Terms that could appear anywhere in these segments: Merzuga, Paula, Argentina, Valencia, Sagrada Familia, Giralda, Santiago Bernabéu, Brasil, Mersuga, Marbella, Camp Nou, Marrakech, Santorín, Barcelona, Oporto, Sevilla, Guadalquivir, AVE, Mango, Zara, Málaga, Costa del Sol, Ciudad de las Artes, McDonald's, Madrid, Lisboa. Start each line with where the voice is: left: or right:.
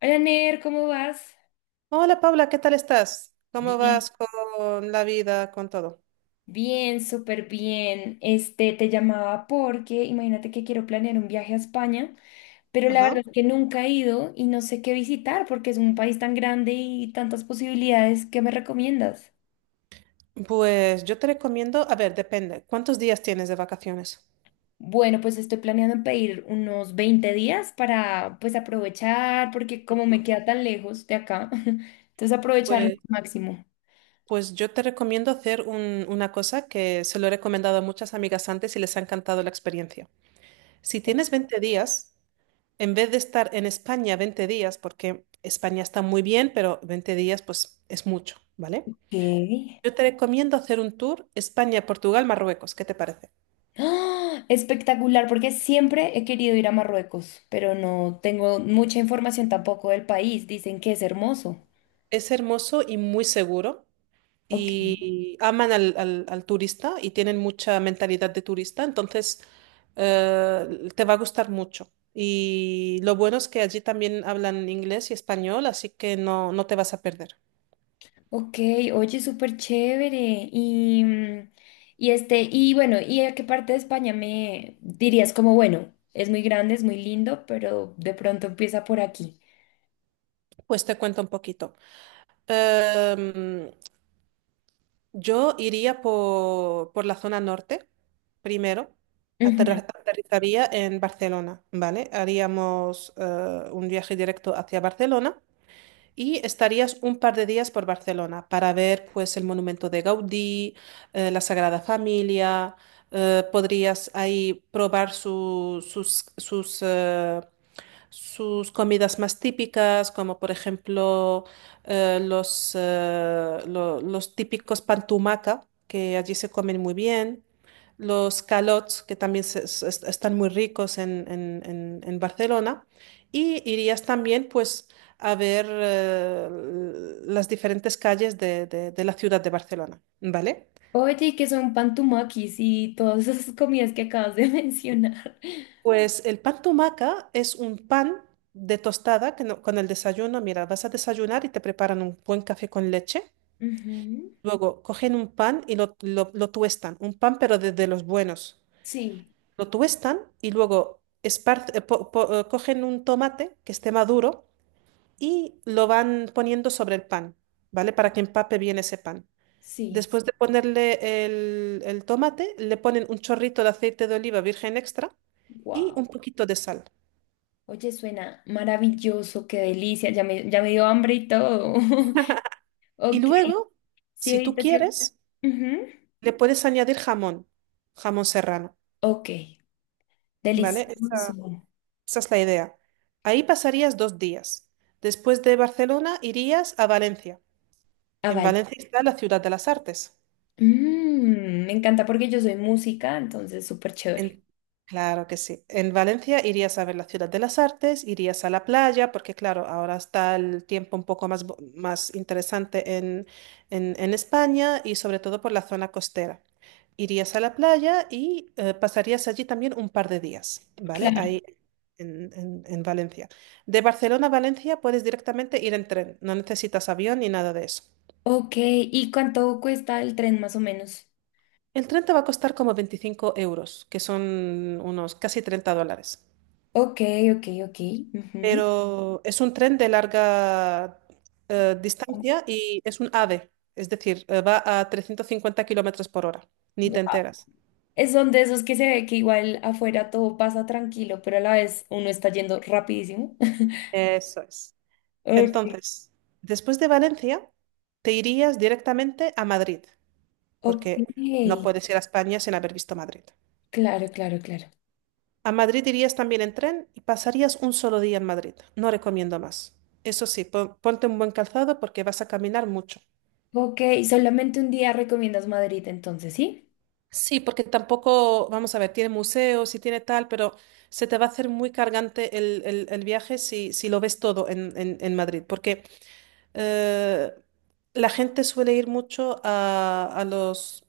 left: Hola Ner, ¿cómo vas?
right: Hola Paula, ¿qué tal estás? ¿Cómo
left: Bien,
right: vas con la vida, con todo?
left: bien, súper bien. Te llamaba porque imagínate que quiero planear un viaje a España, pero la
right: Ajá.
left: verdad es que nunca he ido y no sé qué visitar porque es un país tan grande y tantas posibilidades. ¿Qué me recomiendas?
right: Pues yo te recomiendo, a ver, depende, ¿cuántos días tienes de vacaciones?
left: Bueno, pues estoy planeando en pedir unos 20 días para pues aprovechar porque como me queda tan lejos de acá, entonces aprovechar lo
right: Pues,
left: máximo.
right: pues yo te recomiendo hacer una cosa que se lo he recomendado a muchas amigas antes y les ha encantado la experiencia. Si tienes 20 días, en vez de estar en España 20 días, porque España está muy bien, pero 20 días pues es mucho, ¿vale?
left: Ok.
right: Yo te recomiendo hacer un tour España, Portugal, Marruecos, ¿qué te parece?
left: ¡Ah! Espectacular, porque siempre he querido ir a Marruecos, pero no tengo mucha información tampoco del país. Dicen que es hermoso.
right: Es hermoso y muy seguro.
left: Ok,
right: Y aman al turista y tienen mucha mentalidad de turista, entonces te va a gustar mucho. Y lo bueno es que allí también hablan inglés y español, así que no, no te vas a perder.
left: ok, oye, súper chévere. Y, mm, y bueno, ¿y a qué parte de España me dirías como, bueno, es muy grande, es muy lindo, pero de pronto empieza por aquí?
right: Pues te cuento un poquito. Em, yo iría por la zona norte primero.
left: Ujú.
right: Aterrizaría en Barcelona, ¿vale? Haríamos un viaje directo hacia Barcelona. Y estarías un par de días por Barcelona para ver pues el monumento de Gaudí, la Sagrada Familia, podrías ahí probar sus sus comidas más típicas, como por ejemplo los típicos pantumaca, que allí se comen muy bien, los calots, que también están muy ricos en Barcelona, y irías también pues a ver las diferentes calles de la ciudad de Barcelona, ¿vale?
left: Oye, ¿y qué son pantumakis y todas esas comidas que acabas de mencionar?
right: Pues el pan tumaca es un pan de tostada que no- con el desayuno, mira, vas a desayunar y te preparan un buen café con leche.
left: Ujú.
right: Luego cogen un pan y lo tuestan, un pan pero de los buenos.
left: Sí,
right: Lo tuestan y luego cogen un tomate que esté maduro y lo van poniendo sobre el pan, ¿vale? Para que empape bien ese pan.
left: sí.
right: Después de ponerle el tomate, le ponen un chorrito de aceite de oliva virgen extra y
left: Wow.
right: un poquito de sal.
left: Oye, suena maravilloso, qué delicia, ya me dio hambre y todo.
right: Y
left: Ok,
right: luego,
left: sí,
right: si tú
left: ahorita que...
right: quieres,
left: Ujú.
right: le puedes añadir jamón, jamón serrano,
left: Ok,
right: ¿vale?
left: delicioso.
right: Esa es la idea. Ahí pasarías dos días. Después de Barcelona irías a Valencia.
left: Ah,
right: En
left: vale.
right: Valencia está la Ciudad de las Artes.
left: Mm, me encanta porque yo soy música, entonces súper chévere.
right: En- claro que sí. En Valencia irías a ver la Ciudad de las Artes, irías a la playa, porque claro, ahora está el tiempo un poco más interesante en España y sobre todo por la zona costera. Irías a la playa y pasarías allí también un par de días, ¿vale?
left: Claro.
right: Ahí en Valencia. De Barcelona a Valencia puedes directamente ir en tren, no necesitas avión ni nada de eso.
left: Ok, ¿y cuánto cuesta el tren más o menos?
right: El tren te va a costar como 25 euros, que son unos casi 30 dólares.
left: Ok, ok, ok. Ujú.
right: Pero es un tren de larga distancia y es un AVE, es decir, va a 350 kilómetros por hora, ni te
left: Guau.
right: enteras.
left: Es son de esos que se ve que igual afuera todo pasa tranquilo, pero a la vez uno está yendo rapidísimo.
right: Eso es.
left: Ok,
right: Entonces, después de Valencia, te irías directamente a Madrid,
left: ok.
right: porque no puedes ir a España sin haber visto Madrid.
left: Claro, claro, claro.
right: A Madrid irías también en tren y pasarías un solo día en Madrid. No recomiendo más. Eso sí, ponte un buen calzado porque vas a caminar mucho.
left: Ok, solamente un día recomiendas Madrid entonces, ¿sí?
right: Sí, porque tampoco, vamos a ver, tiene museos y tiene tal, pero se te va a hacer muy cargante el viaje si, si lo ves todo en Madrid, porque eh, la gente suele ir mucho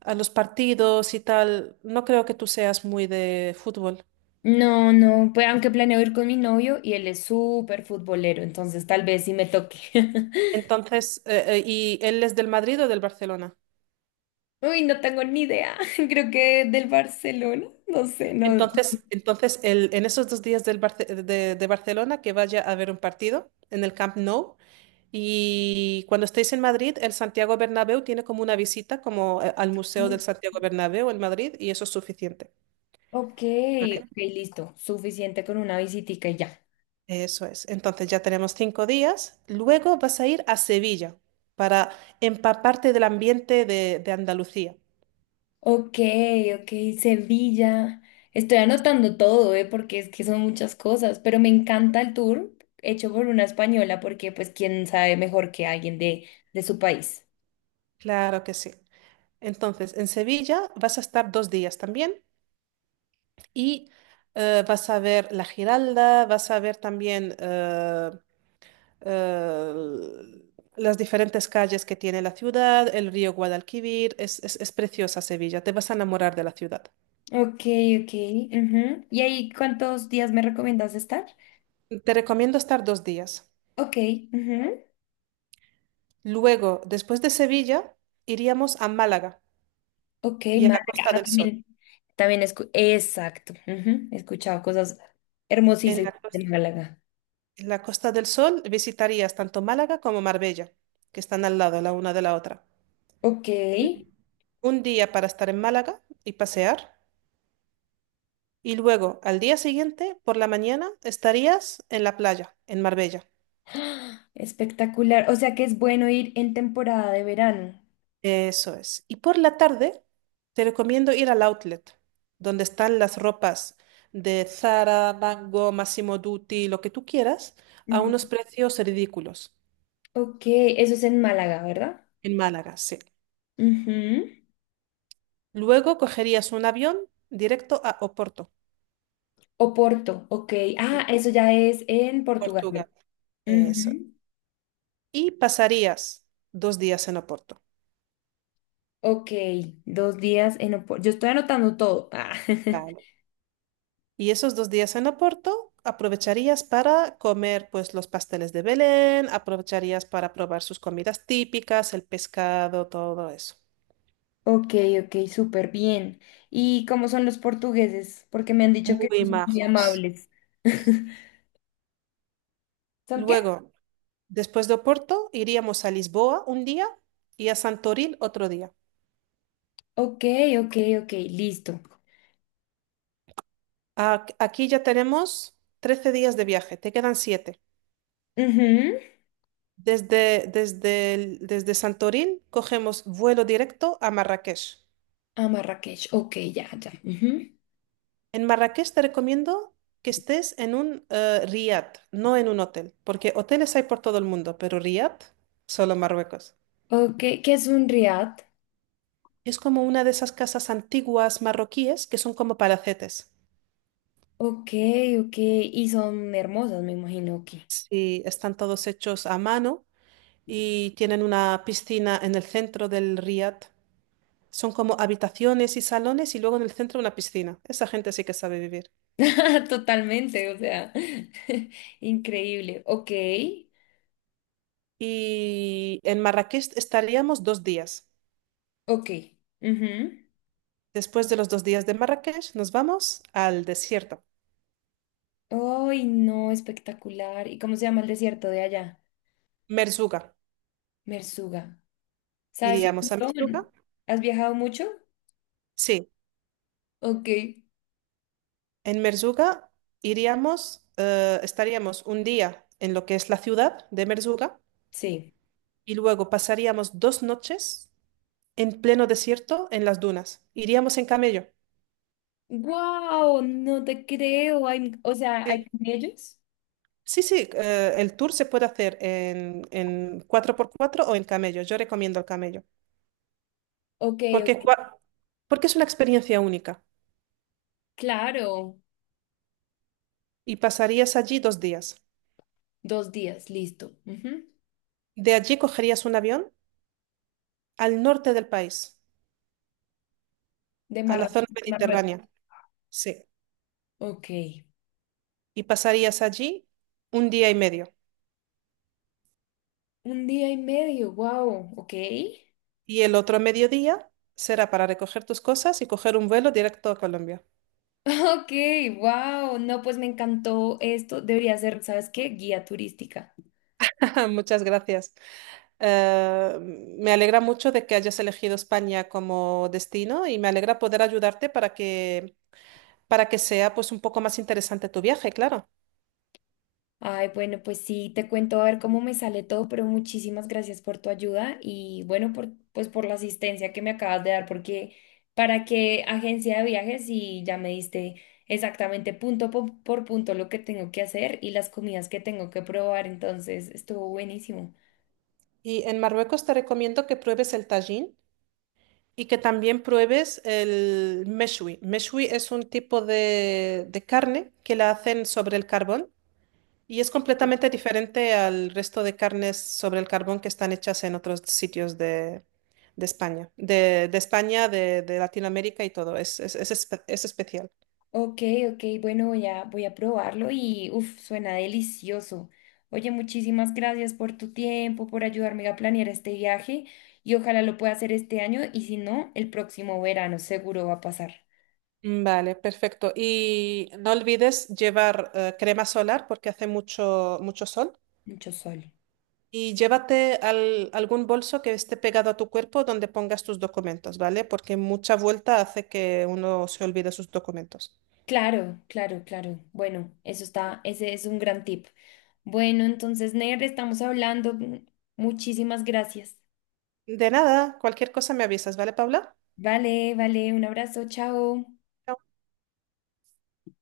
right: a los partidos y tal. No creo que tú seas muy de fútbol.
left: No, no, pues aunque planeo ir con mi novio y él es súper futbolero, entonces tal vez sí me toque.
right: Entonces, ¿y él es del Madrid o del Barcelona?
left: Uy, no tengo ni idea. Creo que del Barcelona, no sé, no.
right: Entonces, entonces en esos dos días de Barcelona, que vaya a ver un partido en el Camp Nou. Y cuando estéis en Madrid, el Santiago Bernabéu tiene como una visita como al Museo del
left: No.
right: Santiago Bernabéu en Madrid y eso es suficiente.
left: Ok,
right: ¿Vale?
left: ok, listo. Suficiente con una visitica y ya.
right: Eso es. Entonces ya tenemos 5 días. Luego vas a ir a Sevilla para empaparte del ambiente de Andalucía.
left: Ok, ok, Sevilla. Estoy anotando todo, ¿eh? Porque es que son muchas cosas, pero me encanta el tour hecho por una española porque pues quién sabe mejor que alguien de su país.
right: Claro que sí. Entonces, en Sevilla vas a estar dos días también y vas a ver la Giralda, vas a ver también eh, las diferentes calles que tiene la ciudad, el río Guadalquivir, es preciosa Sevilla, te vas a enamorar de la ciudad.
left: Ok, ok. Ujú. ¿Y ahí cuántos días me recomiendas estar?
right: Te recomiendo estar dos días.
left: Ok, ujú.
right: Luego, después de Sevilla, iríamos a Málaga
left: Ok,
right: y a
left: Málaga.
right: la Costa
left: Ah,
right: del Sol.
left: también, exacto. Ujú, he escuchado cosas
right: En la,
left: hermosísimas
right: cos-
left: de Málaga.
right: en la Costa del Sol visitarías tanto Málaga como Marbella, que están al lado la una de la otra.
left: Ok.
right: Un día para estar en Málaga y pasear, y luego al día siguiente, por la mañana, estarías en la playa, en Marbella.
left: ¡Ah! Espectacular. O sea que es bueno ir en temporada de verano.
right: Eso es. Y por la tarde te recomiendo ir al outlet, donde están las ropas de Zara, Mango, Massimo Dutti, lo que tú quieras, a
left: Ujú.
right: unos precios ridículos.
left: Ok, eso es en Málaga, ¿verdad?
right: En Málaga, sí.
left: Ujú.
right: Luego cogerías un avión directo a Oporto,
left: O Porto, ok. Ah,
right: en
left: eso ya es en Portugal,
right: Portugal.
left: ¿verdad?
right: Eso.
left: Ujú.
right: Y pasarías dos días en Oporto.
left: Ok, dos días en Oporto. Yo estoy anotando todo. Ah.
right: Vale. Y esos dos días en Oporto aprovecharías para comer pues los pasteles de Belén, aprovecharías para probar sus comidas típicas, el pescado, todo eso.
left: Ok, ok, súper bien. ¿Y cómo son los portugueses? Porque me han dicho que
right: Muy
left: no son muy
right: majos.
left: amables. ¿Son qué?
right: Luego, después de Oporto, iríamos a Lisboa un día y a Santorín otro día.
left: Ok, ok, ok, listo.
right: Aquí ya tenemos 13 días de viaje, te quedan 7.
left: Ujú.
right: Desde Santorín cogemos vuelo directo a Marrakech.
left: A Marrakech, ok, ya, ya. Ujú.
right: En Marrakech te recomiendo que estés en un riad, no en un hotel, porque hoteles hay por todo el mundo, pero riad, solo en Marruecos.
left: Ok, ¿qué es un riad?
right: Es como una de esas casas antiguas marroquíes que son como palacetes.
left: Ok, ok. Y son hermosas, me imagino que.
right: Sí, están todos hechos a mano y tienen una piscina en el centro del riad. Son como habitaciones y salones y luego en el centro una piscina. Esa gente sí que sabe vivir.
left: Totalmente, o sea, increíble. Ok,
right: Y en Marrakech estaríamos dos días.
left: ok. Ujú.
right: Después de los dos días de Marrakech, nos vamos al desierto,
left: Ay, no, espectacular. ¿Y cómo se llama el desierto de allá?
right: Merzuga.
left: Mersuga. ¿Sabes un
right: Iríamos a Merzuga.
left: montón? ¿Has viajado mucho?
right: Sí,
left: Ok,
right: en Merzuga iríamos, estaríamos un día en lo que es la ciudad de Merzuga
left: sí.
right: y luego pasaríamos dos noches en pleno desierto en las dunas. Iríamos en camello.
left: Wow, no te creo. ¿Hay, o sea,
right: Sí,
left: ¿hay camellos?
right: sí, el tour se puede hacer en 4x4 o en camello. Yo recomiendo el camello
left: Ok,
right: porque,
left: ok.
right: porque es una experiencia única
left: Claro.
right: y pasarías allí dos días.
left: Dos días, listo. Ujú.
right: De allí cogerías un avión al norte del país,
left: De
right: a la zona
left: Marruecos.
right: mediterránea. Sí.
left: Ok.
right: Y pasarías allí un día y medio.
left: Un día y medio, wow, ok.
right: Y el otro mediodía será para recoger tus cosas y coger un vuelo directo a Colombia.
left: Ok, wow, no, pues me encantó esto. Debería ser, ¿sabes qué? Guía turística.
right: Muchas gracias. Me alegra mucho de que hayas elegido España como destino y me alegra poder ayudarte para que sea pues un poco más interesante tu viaje, claro.
left: Ay, bueno, pues sí, te cuento a ver cómo me sale todo, pero muchísimas gracias por tu ayuda y bueno, por, pues por la asistencia que me acabas de dar, porque para qué agencia de viajes y ya me diste exactamente por punto lo que tengo que hacer y las comidas que tengo que probar, entonces estuvo buenísimo.
right: Y en Marruecos te recomiendo que pruebes el tajín, y que también pruebes el meshwi. Meshwi es un tipo de carne que la hacen sobre el carbón y es completamente diferente al resto de carnes sobre el carbón que están hechas en otros sitios de España, de Latinoamérica y todo. Es especial.
left: Ok, ok, bueno, voy a probarlo y uff, suena delicioso. Oye, muchísimas gracias por tu tiempo, por ayudarme a planear este viaje y ojalá lo pueda hacer este año y si no, el próximo verano seguro va a pasar
right: Mm, vale, perfecto. Y no olvides llevar crema solar porque hace mucho, mucho sol.
left: mucho sol.
right: Y llévate algún bolso que esté pegado a tu cuerpo donde pongas tus documentos, ¿vale? Porque mucha vuelta hace que uno se olvide sus documentos.
left: Claro, claro, claro. Bueno, eso está, ese es un gran tip. Bueno, entonces, Ner, estamos hablando. Muchísimas gracias.
right: De nada, cualquier cosa me avisas, ¿vale, Paula?
left: Vale, vale, un abrazo, chao.